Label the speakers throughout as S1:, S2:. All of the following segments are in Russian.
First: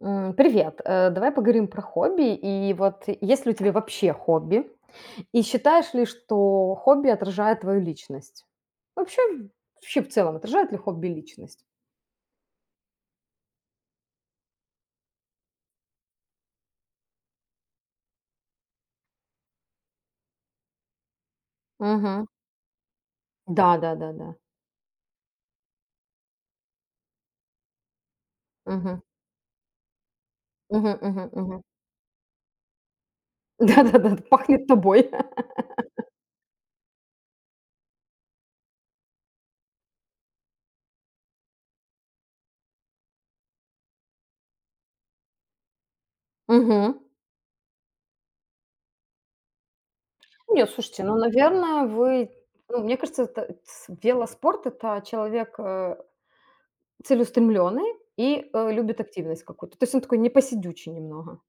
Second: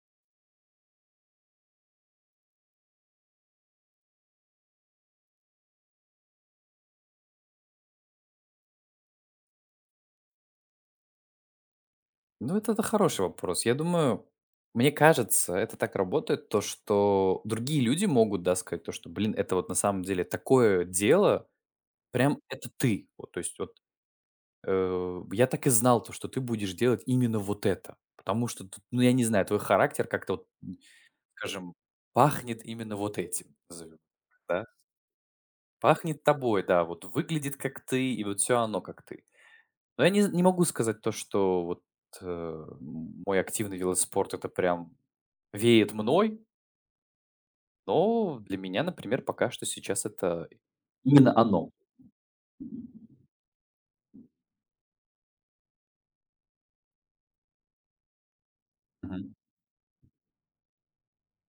S1: Привет. Давай поговорим про хобби. И вот есть ли у тебя вообще хобби? И считаешь ли, что хобби отражает твою личность? Вообще, вообще в целом, отражает ли хобби личность?
S2: Ну, это хороший вопрос. Я думаю, мне кажется, это так работает, то, что другие люди могут, да, сказать то, что, блин, это вот на самом деле такое дело,
S1: Мгм.
S2: прям это ты. Вот, то есть
S1: Да,
S2: вот
S1: да, да, да.
S2: я так и знал то, что ты будешь делать именно вот это, потому что, тут,
S1: Мгм.
S2: ну, я не знаю, твой характер как-то, вот,
S1: Мгм, мгм, мгм.
S2: скажем, пахнет именно вот этим,
S1: Да,
S2: назовем,
S1: да, да,
S2: да?
S1: пахнет тобой.
S2: Пахнет тобой, да, вот выглядит как ты, и вот все оно как ты. Но я не могу сказать то, что вот э, мой активный велоспорт это прям веет мной,
S1: Мгм.
S2: но для меня, например, пока что сейчас это
S1: Нет, слушайте, ну,
S2: именно оно.
S1: наверное, вы... Ну, мне кажется, это, велоспорт– это человек целеустремленный и любит
S2: Мгм.
S1: активность какую-то. То есть он такой непосидючий немного.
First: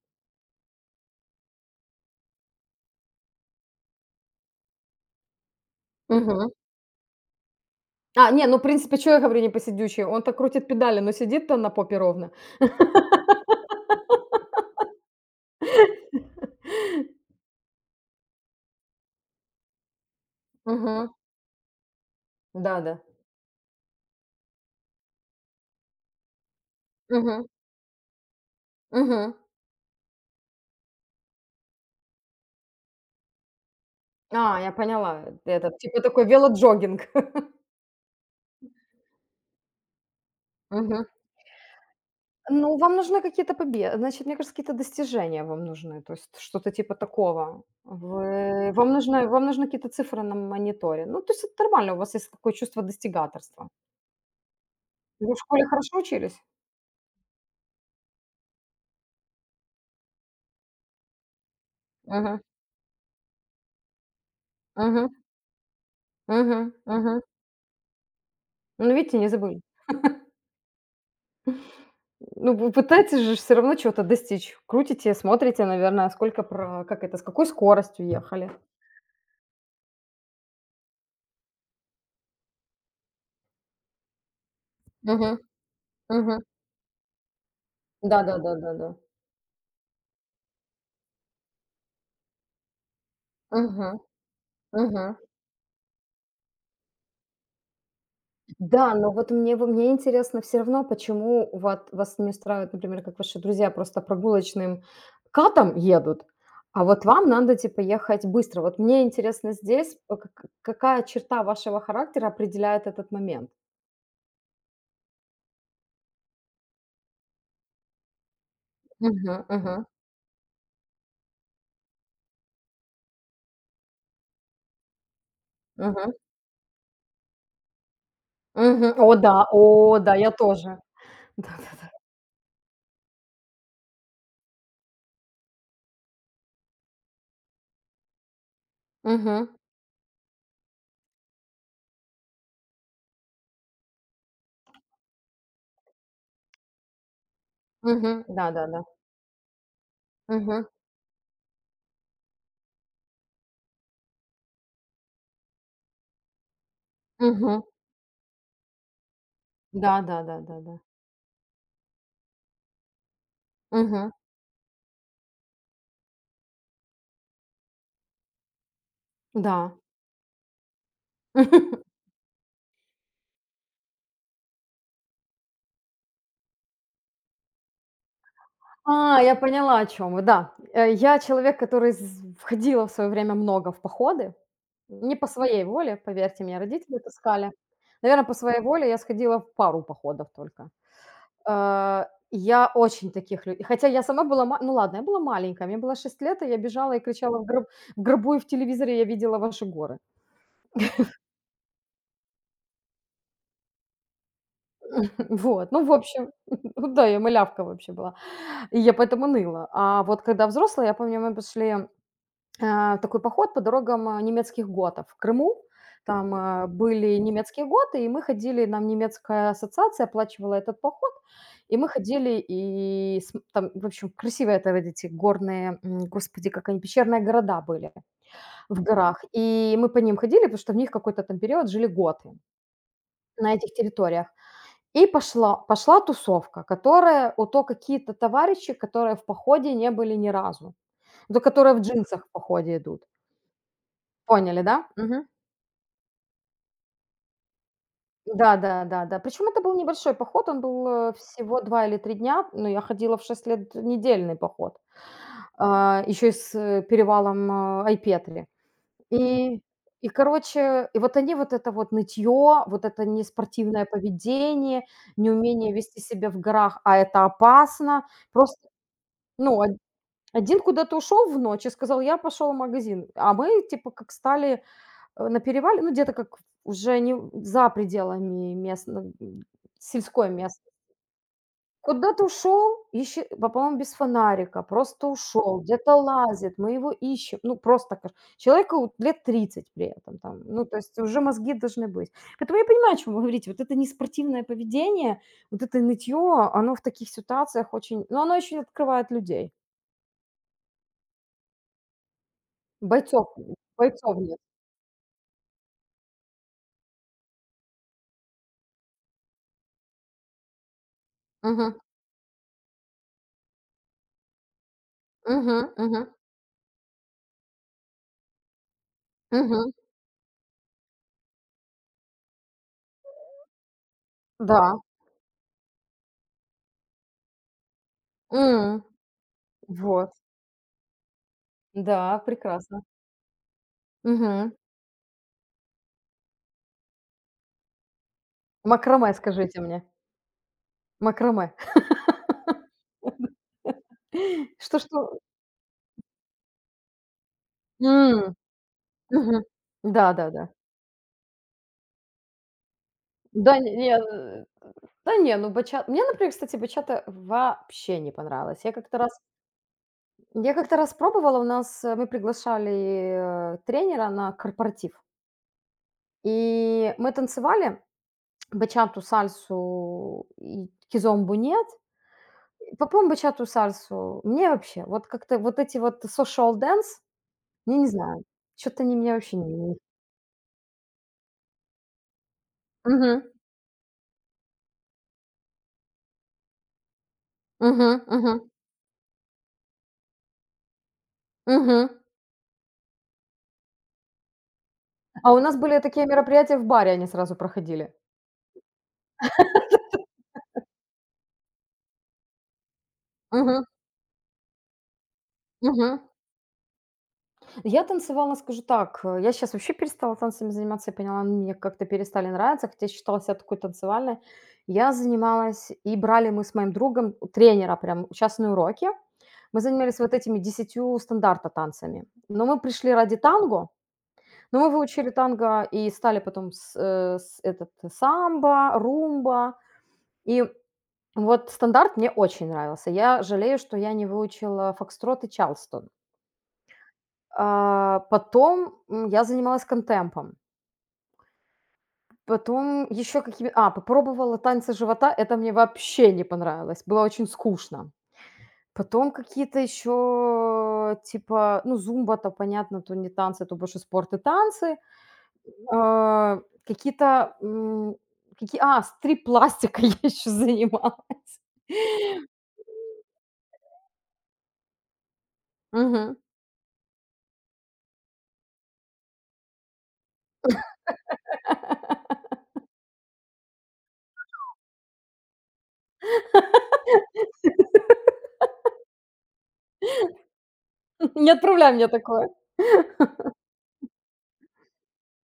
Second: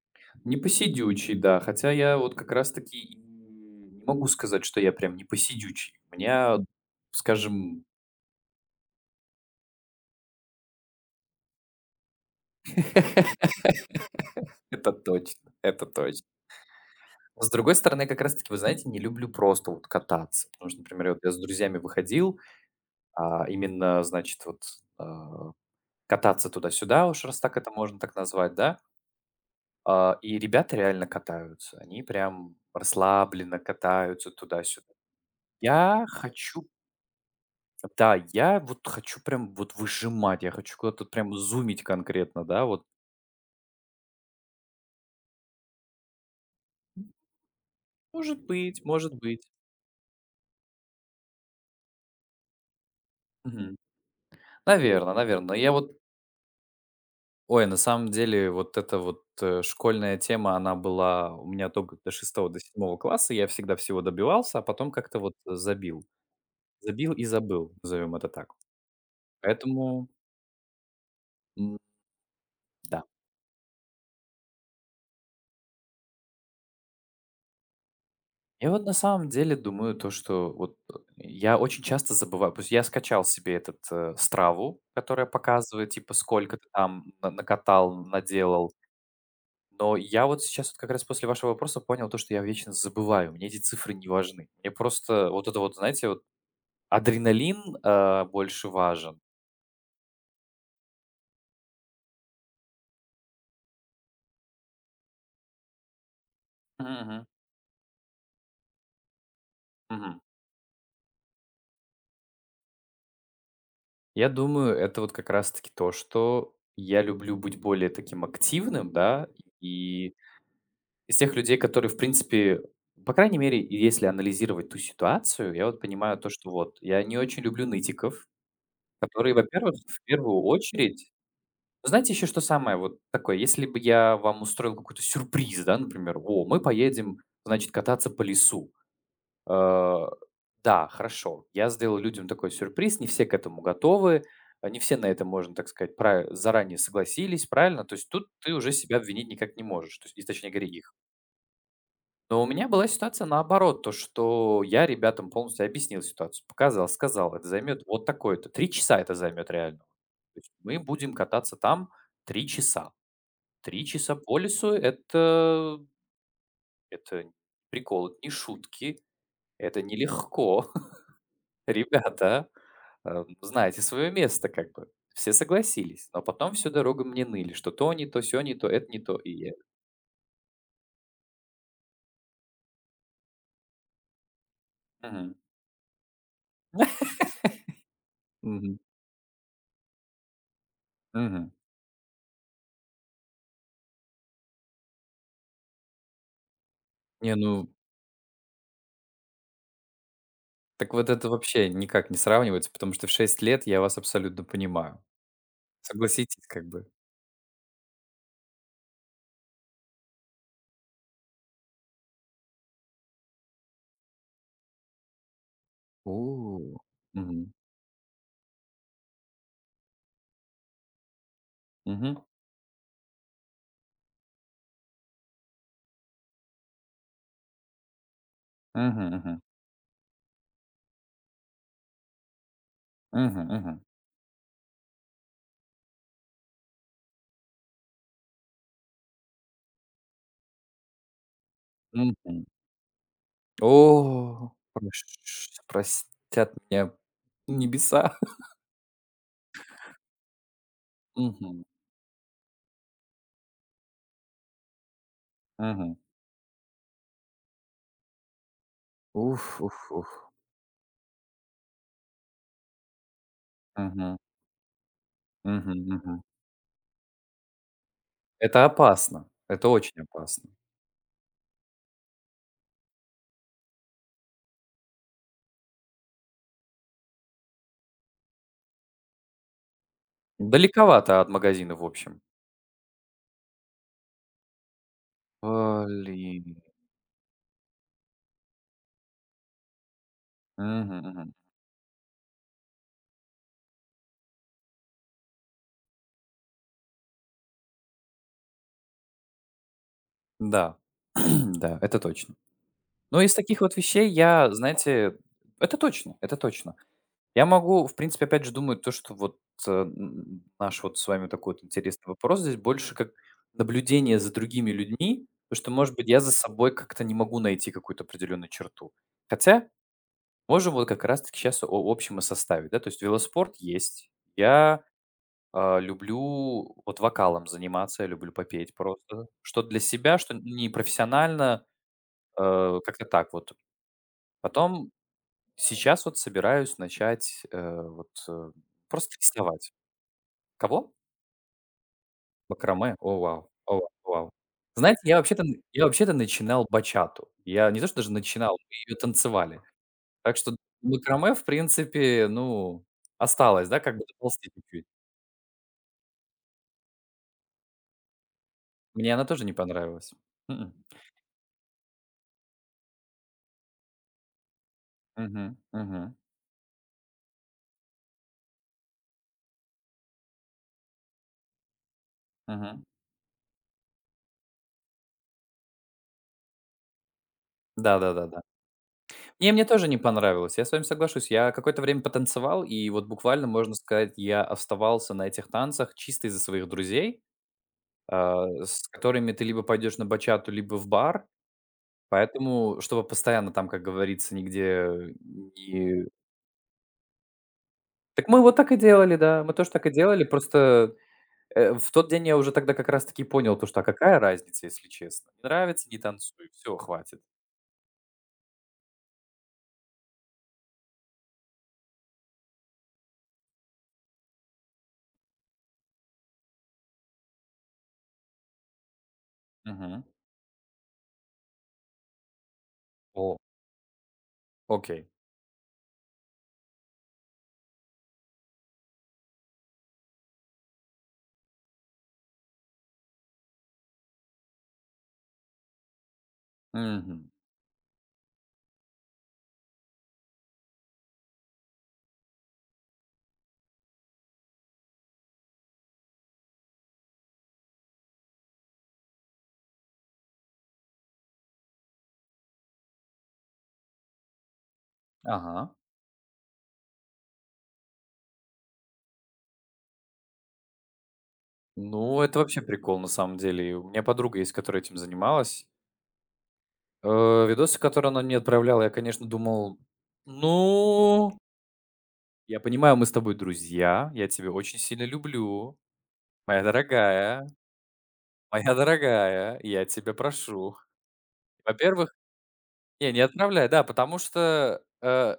S2: Не посидючий, да, хотя я вот как раз-таки и не могу сказать, что я прям не посидючий. У меня, скажем
S1: А, не, ну, в принципе, чё я говорю не посидючий? Он-то крутит педали, но сидит-то на попе ровно.
S2: Это точно, это точно. Но с другой стороны, я как раз-таки, вы знаете, не люблю просто вот кататься. Потому что, например,
S1: Мгм.
S2: вот я с друзьями выходил,
S1: Да-да.
S2: а именно, значит, вот, а, кататься туда-сюда, уж раз
S1: Мгм.
S2: так это можно так назвать, да.
S1: Мгм.
S2: А, и ребята реально катаются. Они прям расслабленно катаются
S1: А, я
S2: туда-сюда.
S1: поняла. Это типа
S2: Я
S1: такой
S2: хочу
S1: велоджогинг.
S2: да, я вот хочу прям вот выжимать, я хочу
S1: Мгм.
S2: куда-то прям зумить конкретно, да,
S1: Ну,
S2: вот.
S1: вам нужны какие-то победы, значит, мне кажется, какие-то достижения вам нужны, то есть что-то типа такого.
S2: Может
S1: Вы
S2: быть, может быть.
S1: вам нужны какие-то цифры на мониторе. Ну, то есть это нормально, у вас есть такое чувство достигаторства.
S2: Мгм. Наверно,
S1: Вы в
S2: наверно.
S1: школе
S2: Я вот
S1: хорошо учились?
S2: ой, на самом деле вот эта вот, школьная тема, она была у меня только до
S1: Мгм.
S2: шестого до седьмого класса. Я всегда всего добивался, а потом
S1: Мгм.
S2: как-то вот забил.
S1: Мгм.
S2: Забил
S1: Мгм.
S2: и забыл, назовем это так.
S1: Ну, видите, не забыли.
S2: Поэтому, м,
S1: Ну, вы
S2: да.
S1: пытаетесь же все равно чего-то достичь. Крутите, смотрите, наверное, сколько про как это, с какой скоростью ехали.
S2: Я вот на самом деле думаю то, что вот я очень часто забываю. То есть я скачал себе этот Страву, которая
S1: Мгм,
S2: показывает, типа,
S1: мгм.
S2: сколько ты там накатал, наделал.
S1: Да-да-да-да-да.
S2: Но я вот сейчас вот как раз после вашего вопроса понял то, что я вечно забываю. Мне эти цифры
S1: Мгм,
S2: не важны. Мне
S1: мгм.
S2: просто вот это вот, знаете, вот адреналин больше
S1: Да, но
S2: важен.
S1: вот мне во мне интересно все равно, почему вот вас не устраивает, например, как ваши друзья просто прогулочным катом едут, а вот
S2: Мгм.
S1: вам надо, типа, ехать быстро. Вот мне интересно здесь, э,
S2: Мгм.
S1: к какая черта вашего характера определяет этот момент?
S2: Я думаю, это вот как раз-таки то, что я люблю быть более таким активным,
S1: Мгм,
S2: да,
S1: мгм,
S2: и из тех людей, которые, в принципе, по крайней мере, если анализировать ту ситуацию, я вот
S1: мгм,
S2: понимаю то, что вот я не очень люблю нытиков,
S1: мгм.
S2: которые,
S1: О
S2: во-первых, в
S1: да, я
S2: первую
S1: тоже.
S2: очередь ну,
S1: Да-да-да.
S2: знаете, еще что самое вот такое? Если бы я вам устроил какой-то сюрприз, да, например: "О, мы поедем, значит, кататься по лесу".
S1: Мгм.
S2: Э, да, хорошо, я сделал людям такой сюрприз, не все к этому готовы, не все на это, можно так сказать, пра заранее согласились, правильно? То есть
S1: Мгм.
S2: тут ты уже
S1: Да-да-да.
S2: себя обвинить никак не можешь, то есть и, точнее
S1: Мгм.
S2: говоря, их. Но у меня была ситуация наоборот, то, что я ребятам полностью объяснил ситуацию, показал, сказал, это
S1: Мгм.
S2: займет вот такое-то, 3 часа это займет реально. То есть
S1: Да-да-да-да-да.
S2: мы будем кататься там 3 часа. Три
S1: Мгм.
S2: часа по лесу это прикол, это не шутки,
S1: Да.
S2: это нелегко. Ребята, знаете свое место как бы. Все согласились, но потом всю дорогу мне ныли, что то не то, сё не то, это не то.
S1: А,
S2: И
S1: я
S2: я
S1: поняла, о чем вы. Да, я человек, который з входила в свое время много в походы. Не по
S2: мгм.
S1: своей воле, поверьте, мне, родители таскали. Наверное, по своей
S2: Мгм.
S1: воле я сходила в пару походов только.
S2: Мгм.
S1: Э, я очень таких лю хотя я сама была ма ну ладно, я была маленькая, мне было 6 лет, и я бежала и
S2: Не,
S1: кричала:
S2: ну
S1: В гробу и в телевизоре я видела ваши горы".
S2: Так вот это вообще никак не сравнивается, потому что в 6 лет я вас абсолютно понимаю.
S1: Вот, ну, в общем,
S2: Согласитесь, как
S1: ну
S2: бы.
S1: да, я малявка вообще была, и я поэтому ныла. А вот когда взрослая, я помню, мы пошли, в такой поход по дорогам, немецких готов в Крыму. Там,
S2: У.
S1: были
S2: Мгм.
S1: немецкие готы, и мы ходили, нам немецкая ассоциация оплачивала этот поход, и мы
S2: Мгм.
S1: ходили и см там, в общем, красивые это вот эти горные, господи, как они, пещерные города были в
S2: Мгм.
S1: горах.
S2: Мгм.
S1: И мы по ним ходили, потому что в них какой-то там период жили готы на этих
S2: Мгм.
S1: территориях. И пошла тусовка, которая у то какие-то товарищи, которые в походе не были ни разу. Ну, то которые в
S2: Мгм.
S1: джинсах в
S2: Мгм.
S1: походе идут.
S2: О,
S1: Поняли, да?
S2: прош
S1: Мгм.
S2: простят меня небеса.
S1: Да-да-да-да. Причем это был небольшой поход, он был, всего
S2: Мгм.
S1: 2 или 3 дня, но я ходила в 6 лет недельный поход,
S2: Мгм.
S1: еще и с, перевалом, Айпетри.
S2: Уф,
S1: И
S2: уф,
S1: и
S2: уф.
S1: короче, и вот они вот это вот нытье, вот это неспортивное
S2: Мгм.
S1: поведение, неумение
S2: Мгм.
S1: вести
S2: Мгм.
S1: себя в горах, а это опасно,
S2: Это
S1: просто,
S2: опасно.
S1: ну,
S2: Это очень опасно.
S1: Один куда-то ушел в ночь и сказал: "Я пошел в магазин". А мы типа как стали, на перевале, ну, где-то как уже не в за пределами сельской местности.
S2: Далековато от магазина, в общем.
S1: Куда-то ушел, ищи по по-моему, без фонарика, просто ушел, где-то
S2: Блин.
S1: лазит, мы его ищем. Ну, просто каж человеку вот лет 30, при этом там, ну, то есть
S2: Мгм.
S1: уже
S2: Мгм.
S1: мозги должны быть. Поэтому я понимаю, о чём вы говорите. Вот это неспортивное поведение, вот это нытье, оно в таких ситуациях очень, ну, оно очень открывает людей,
S2: Да. Да, это точно. Но
S1: бойцов
S2: из таких вот вещей
S1: бойцов нет.
S2: я, знаете, это точно, это точно. Я могу, в принципе, опять же, думаю, то, что вот наш вот с вами такой вот
S1: Мгм.
S2: интересный вопрос здесь больше как наблюдение за другими людьми,
S1: Мгм.
S2: потому что, может
S1: Мгм.
S2: быть, я за собой как-то не могу найти какую-то определенную черту. Хотя
S1: Мгм.
S2: можем вот как раз-таки сейчас о общем и составе, да, то есть велоспорт есть,
S1: Да.
S2: я люблю вот вокалом заниматься, я люблю попеть
S1: М.
S2: просто, что для
S1: Вот.
S2: себя, что не профессионально,
S1: Да, прекрасно.
S2: как-то так вот.
S1: Мгм.
S2: Потом Сейчас вот собираюсь начать, вот,
S1: Макраме,
S2: просто
S1: скажите
S2: рисовать.
S1: мне.
S2: Кого?
S1: Макраме.
S2: Макраме? О, вау, о, вау, о, вау.
S1: Что
S2: Знаете,
S1: что?
S2: я вообще-то начинал бачату. Я не то что даже
S1: М.
S2: начинал, мы её
S1: Мгм.
S2: танцевали. Так
S1: Да-да-да.
S2: что макраме, в принципе, ну,
S1: Да да. Да,
S2: осталось,
S1: не
S2: да,
S1: не,
S2: как бы доползти чуть-чуть.
S1: да не, ну бачат мне, например, кстати, бачата вообще не понравилась. Я как-то раз
S2: Мне она тоже не понравилась.
S1: я
S2: М.
S1: как-то раз пробовала, у нас, мы приглашали, тренера на корпоратив,
S2: Мгм, мгм,
S1: и мы танцевали бачату, сальсу и кизомбу нет.
S2: мгм.
S1: Попробуем бачату, сальсу. Мне вообще вот как-то вот эти вот social dance, я не знаю,
S2: Да-да-да-да.
S1: что то они меня вообще
S2: Не, мне
S1: не
S2: тоже не понравилось. Я с вами соглашусь. Я какое-то время потанцевал, и вот
S1: Мгм,
S2: буквально, можно сказать, я оставался на этих танцах чисто из-за своих друзей,
S1: мгм, мгм,
S2: с которыми ты либо пойдешь на бачату, либо в бар.
S1: мгм.
S2: Поэтому, чтобы постоянно там, как говорится, нигде
S1: А у нас были такие
S2: не...
S1: мероприятия в баре, они сразу проходили.
S2: Так мы вот так и делали, да, мы тоже так и делали, просто в тот день я уже тогда как раз-таки понял
S1: Мгм,
S2: то, что а какая разница, если честно. Не нравится, не
S1: мгм.
S2: танцуй, все, хватит.
S1: Я танцевала, скажу так, я сейчас вообще перестала танцами заниматься, я поняла, они мне как-то перестали нравиться, хотя я считала себя такой танцевальной. Я занималась и брали мы с моим другом у тренера прям частные уроки. Мы занимались
S2: Мгм.
S1: вот этими 10 стандарта танцами, но мы пришли ради
S2: О,
S1: танго. Но мы
S2: окей.
S1: выучили танго и стали потом с этот самбо, румба. И вот стандарт мне очень нравился. Я жалею, что я не выучила фокстрот и чалстон.
S2: Мгм.
S1: А, потом, я занималась контемпом. Потом еще попробовала танцы живота. Это мне вообще не понравилось. Было очень скучно. Потом какие-то еще, типа, ну, зумба-то, понятно, то не танцы, то больше спорт и танцы.
S2: Ага.
S1: А, какие-то, стрип-пластикой я еще занималась.
S2: Ну, это вообще прикол, на самом деле. И у меня подруга есть, которая этим занималась.
S1: Мгм.
S2: Видосы, которые она мне отправляла, я, конечно, думал, ну, я понимаю, мы с тобой друзья, я тебя очень сильно люблю, моя дорогая, моя дорогая, я тебя прошу.
S1: Не отправляй мне
S2: Во-первых,
S1: такое.
S2: не отправляй, да, потому что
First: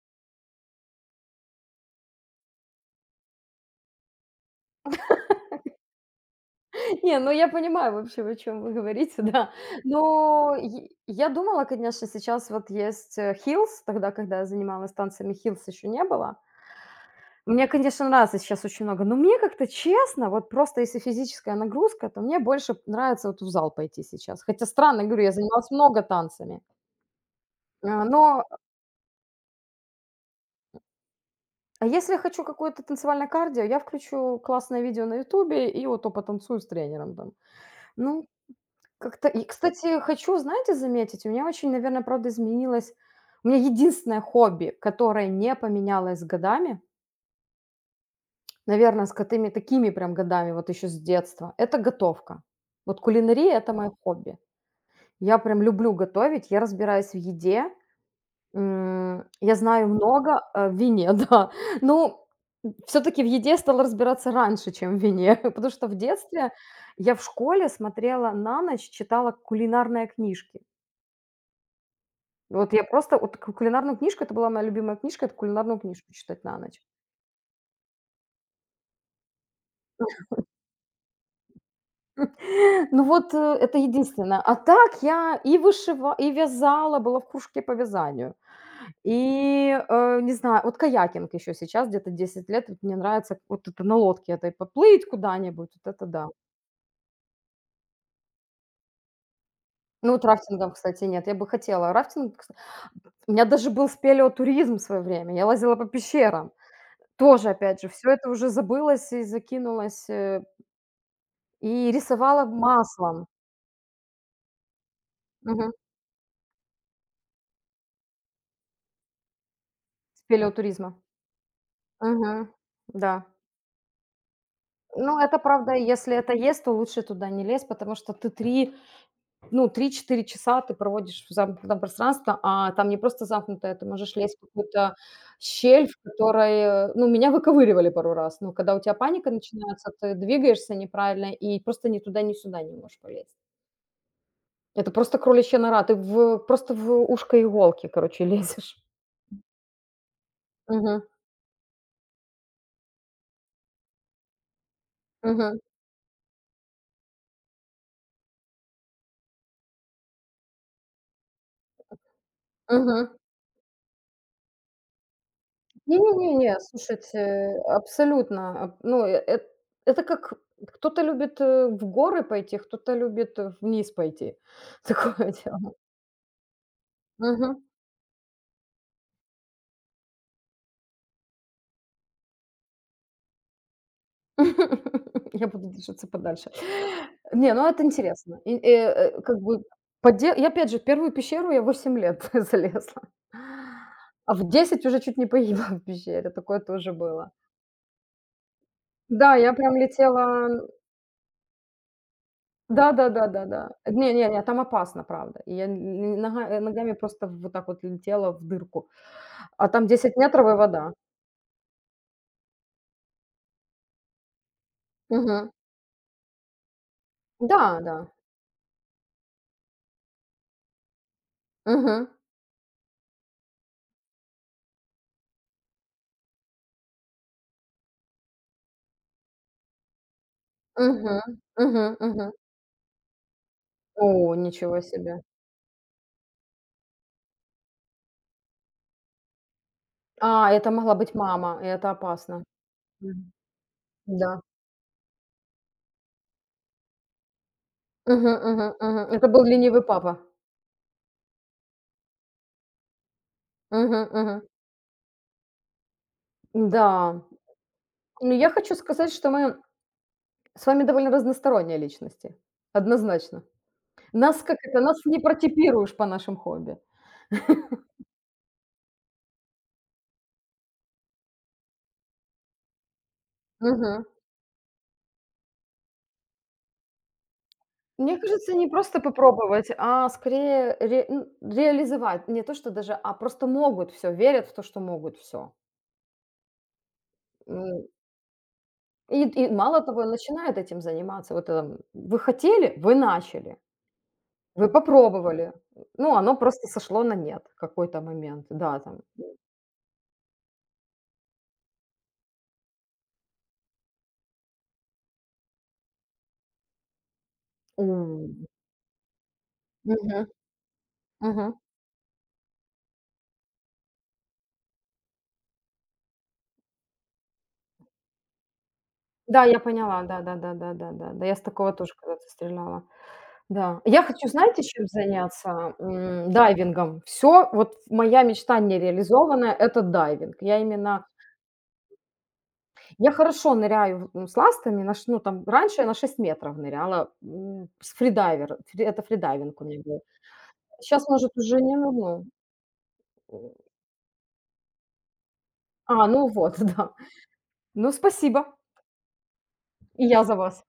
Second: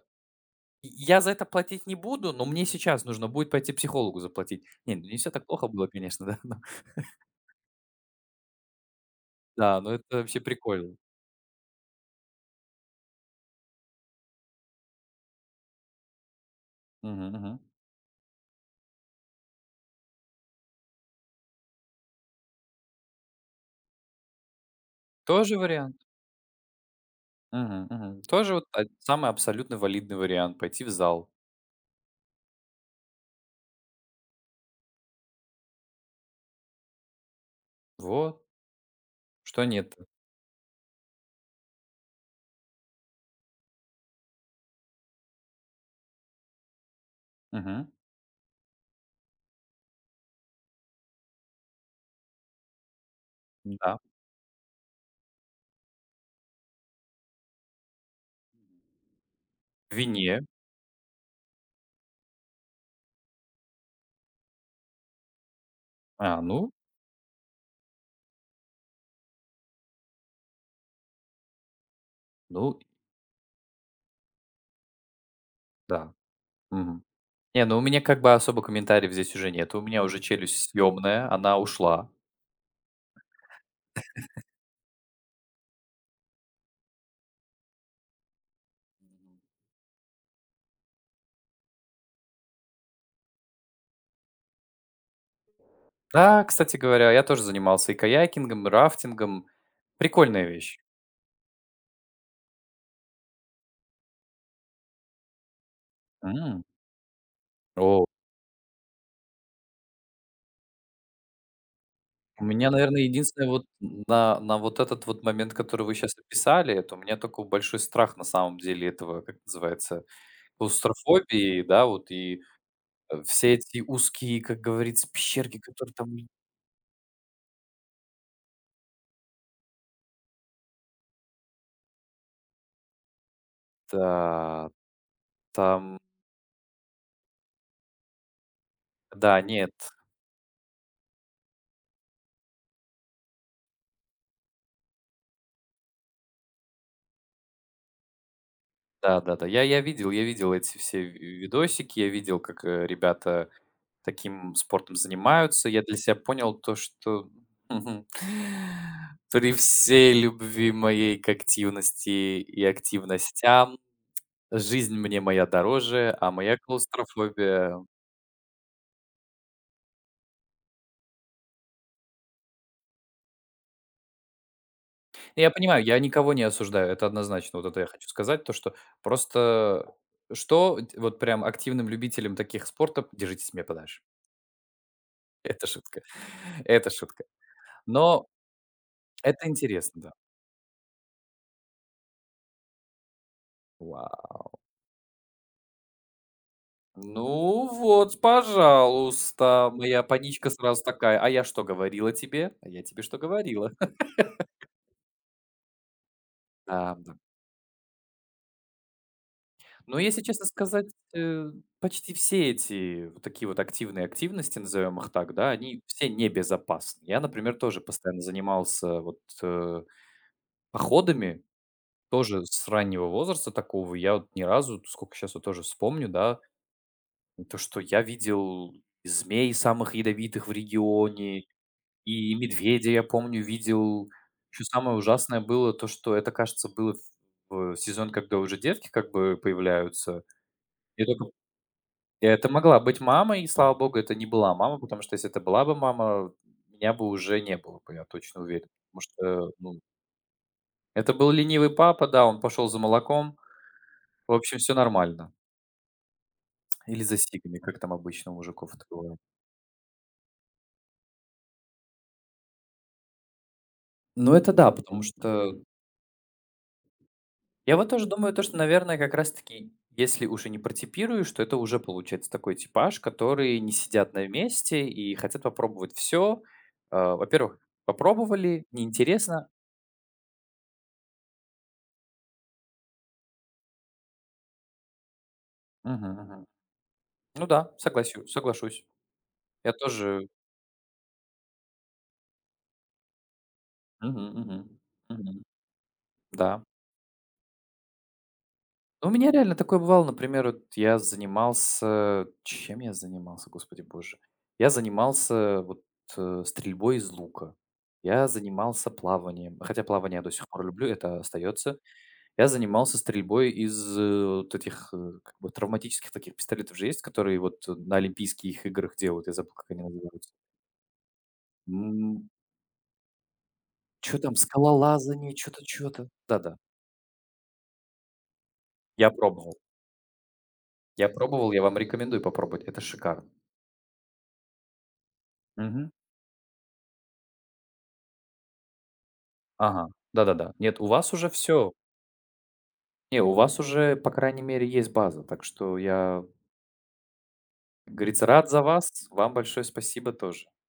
S2: я за это платить не буду, но мне сейчас нужно будет пойти психологу заплатить. Не, ну не все так плохо было, конечно,
S1: Не, ну я понимаю, вообще, о чем вы говорите, да.
S2: да, но это вообще
S1: Но я
S2: прикольно.
S1: я думала, конечно, сейчас вот есть, "Хилс", тогда, когда я занималась танцами, "Хилс" еще не было.
S2: Мгм, мгм.
S1: Мне, конечно, нравится сейчас очень много, но мне как-то, честно, вот просто если физическая нагрузка, то мне больше нравится вот в зал пойти сейчас. Хотя странно, говорю, я
S2: Тоже
S1: занималась
S2: вариант.
S1: много танцами,
S2: Мгм,
S1: а,
S2: мгм.
S1: но
S2: Тоже вот самый абсолютно валидный вариант — пойти в зал.
S1: А если я хочу какое-то танцевальное кардио, я включу классное видео на "Ютубе" и вот то потанцую с тренером там. Ну,
S2: Вот,
S1: как-то и,
S2: что нет
S1: кстати, хочу, знаете, заметить, у меня очень, наверное, правда изменилось у меня единственное хобби, которое не поменялось с годами,
S2: Мгм.
S1: наверное, с котыми такими прям годами, вот еще с детства- это готовка. Вот кулинария- это моё
S2: Да.
S1: хобби. Я прям люблю готовить, я разбираюсь в еде. Я знаю
S2: В
S1: много
S2: вине.
S1: о вине, да. Ну, все таки в еде стала разбираться раньше, чем в вине, потому что в
S2: А,
S1: детстве
S2: ну
S1: я в школе смотрела на ночь, читала кулинарные книжки. Вот
S2: ну
S1: я просто вот ку кулинарную книжку, это была моя любимая книжка, это кулинарную книжку
S2: да.
S1: читать на ночь.
S2: Мгм. Не, ну у меня как бы особо комментариев здесь уже нет. У меня уже челюсть съемная, она ушла.
S1: Ну вот, это единственное. А так я и вышивала, и вязала, была в кружке по вязанию. И, не знаю, вот каякинг еще сейчас, где-то 10 лет, вот мне нравится вот это на лодке этой поплыть куда-нибудь, вот это да.
S2: Да, кстати говоря, я тоже занимался и каякингом, и рафтингом.
S1: Ну, вот
S2: Прикольная
S1: рафтингом,
S2: вещь.
S1: кстати, нет, я бы хотела. Рафтинг, кс у меня даже был спелеотуризм в свое время, я лазила по пещерам.
S2: М.
S1: Тоже, опять же,
S2: О,
S1: все это уже забылось и закинулось, и рисовала
S2: у меня, наверное,
S1: маслом.
S2: единственное вот на вот этот вот момент,
S1: Мгм.
S2: который вы сейчас описали, это у меня тока большой страх на самом деле этого, как называется
S1: Спелеотуризма.
S2: Клаустрофобии, да, вот и,
S1: Мгм. Да.
S2: все эти узкие, как говорится,
S1: Ну, это
S2: пещерки,
S1: правда,
S2: которые
S1: если
S2: там и
S1: это есть, то лучше туда не лезь, потому что ты 3. Ну, 3-4 часа ты проводишь в замкнутом пространстве, а там не просто замкнутое, ты можешь лезть в
S2: Да,
S1: какую-то щель, в
S2: там
S1: которой ну, меня выковыривали пару раз. Ну, когда у тебя паника
S2: Да, нет.
S1: начинается, ты двигаешься неправильно и просто ни туда, ни сюда не можешь полезть. Это просто кроличья нора, ты в просто в ушко иголки, короче, лезешь.
S2: Да-да-да. Я видел эти
S1: Мгм,
S2: все ви видосики, я видел, как, ребята таким спортом
S1: мгм,
S2: занимаются. Я для себя понял то, что, при всей любви моей к активности и
S1: мгм.
S2: активностям, жизнь мне моя дороже, а моя
S1: Не-не-не-не, слушайте,
S2: клаустрофобия
S1: абсолютно. Аб Ну, э, эт это как кто-то любит, в горы пойти, кто-то любит, вниз пойти. Такое
S2: Я
S1: дело.
S2: понимаю, я никого не осуждаю, это однозначно.
S1: Мгм.
S2: Вот это я хочу сказать, то что просто что т вот прям активным любителям таких спортов держитесь меня подальше.
S1: Я
S2: Это
S1: буду
S2: шутка,
S1: держаться подальше.
S2: это шутка.
S1: Не, ну это
S2: Но
S1: интересно. И, как
S2: это
S1: бы
S2: интересно, да.
S1: поде я опять же в 1 пещеру я 8 лет залезла, а
S2: Вау.
S1: в 10 уже чуть не погибла в пещере, такое тоже было.
S2: Ну вот,
S1: Да, я
S2: пожалуйста,
S1: прям
S2: моя
S1: летела.
S2: паничка сразу такая: "А я что говорила тебе? А я тебе что
S1: Да-да-да-да-да.
S2: говорила?"
S1: Не не не, там опасно, правда. И я ногами
S2: Да, да.
S1: просто вот так вот летела в дырку. А там
S2: Но
S1: 10
S2: если честно
S1: метров и
S2: сказать,
S1: вода.
S2: э, почти все эти вот такие вот активные активности, назовем их так,
S1: Мгм.
S2: да, они все небезопасны. Я, например,
S1: Да,
S2: тоже
S1: да.
S2: постоянно занимался вот походами,
S1: Мгм.
S2: тоже с раннего возраста такого. Я вот ни разу, сколько сейчас вот тоже вспомню, да, то, что я видел и змей самых ядовитых в
S1: Мгм.
S2: регионе,
S1: Мгм. Мгм.
S2: и медведя, я помню, видел.
S1: О,
S2: Еще
S1: ничего
S2: самое
S1: себе.
S2: ужасное было то, что это, кажется, было в сезон, когда уже детки как бы появляются.
S1: А, это могла
S2: Я
S1: быть
S2: только
S1: мама, и это опасно.
S2: Это могла быть
S1: Мгм.
S2: мама, и слава богу, это не
S1: Да.
S2: была мама, потому что если это была бы мама, меня бы уже не было бы, я
S1: Мгм.
S2: точно уверен.
S1: Мгм.
S2: Потому
S1: Мгм. Это был
S2: что, ну,
S1: ленивый папа.
S2: это был ленивый папа, да, он пошел за молоком.
S1: Мгм.
S2: В
S1: Мгм.
S2: общем, все нормально. Или за
S1: Да.
S2: сигами, как там обычно
S1: Ну,
S2: у
S1: я
S2: мужиков
S1: хочу
S2: это
S1: сказать,
S2: бывает.
S1: что мы с вами довольно разносторонние личности. Однозначно.
S2: Ну,
S1: Нас
S2: это
S1: как
S2: да,
S1: это,
S2: потому
S1: нас не
S2: что
S1: протипируешь по нашим хобби.
S2: я вот тоже думаю, то, что, наверное, как раз таки, если уже не протипируешь, что это уже получается такой типаж, которые не
S1: Мгм.
S2: сидят на месте и хотят попробовать все. Во-первых,
S1: Мне кажется,
S2: попробовали,
S1: не просто
S2: неинтересно.
S1: попробовать, а скорее ре ну, реализовать. Не то, что даже, а просто могут все, верят в то, что могут все.
S2: Мгм, мгм. Ну да, согласю соглашусь.
S1: И
S2: Я
S1: мало того,
S2: тоже
S1: начинают этим заниматься. Вот, вы начали,
S2: Мгм, мгм,
S1: вы
S2: мгм.
S1: попробовали. Ну, оно
S2: Да.
S1: просто сошло на нет в какой-то момент. Да, там,
S2: Ну, у меня реально такое бывало, например, вот я занимался чем я занимался, господи боже? Я занимался вот, стрельбой из лука, я
S1: м,
S2: занимался плаванием, хотя плавание я
S1: мгм,
S2: до сих пор люблю, это
S1: мгм.
S2: остается. Я занимался стрельбой из, вот этих, как бы травматических таких пистолетов же есть, которые вот на Олимпийских играх делают, я
S1: Да,
S2: забыл,
S1: я
S2: как они
S1: поняла,
S2: называются.
S1: да-да-да-да-да-да. Да, да, да, да, да. Да, я с такого тоже когда-то
S2: М,
S1: стреляла. Да. Я хочу,
S2: там,
S1: знаете, чем
S2: скалолазание,
S1: заняться?
S2: что то Да-да.
S1: Дайвингом. Все, вот моя мечта не
S2: Я
S1: реализованная-
S2: пробовал.
S1: это дайвинг.
S2: Я пробовал, я вам рекомендую попробовать. Это
S1: Я
S2: шикарно.
S1: хорошо ныряю, с ластами, на ш ну, там, раньше я
S2: Мгм.
S1: на 6 метров ныряла, с фридайвер, фри это фридайвинг у меня
S2: Ага.
S1: был.
S2: Да-да-да. Нет, у
S1: Сейчас,
S2: вас уже
S1: может, уже
S2: все.
S1: не нырну.
S2: Не, у вас уже, по крайней мере, есть база, так что
S1: А,
S2: я,
S1: ну вот, да. Ну,
S2: как говорится,
S1: спасибо.
S2: рад за вас. Вам большое
S1: И
S2: спасибо
S1: я за
S2: тоже.
S1: вас.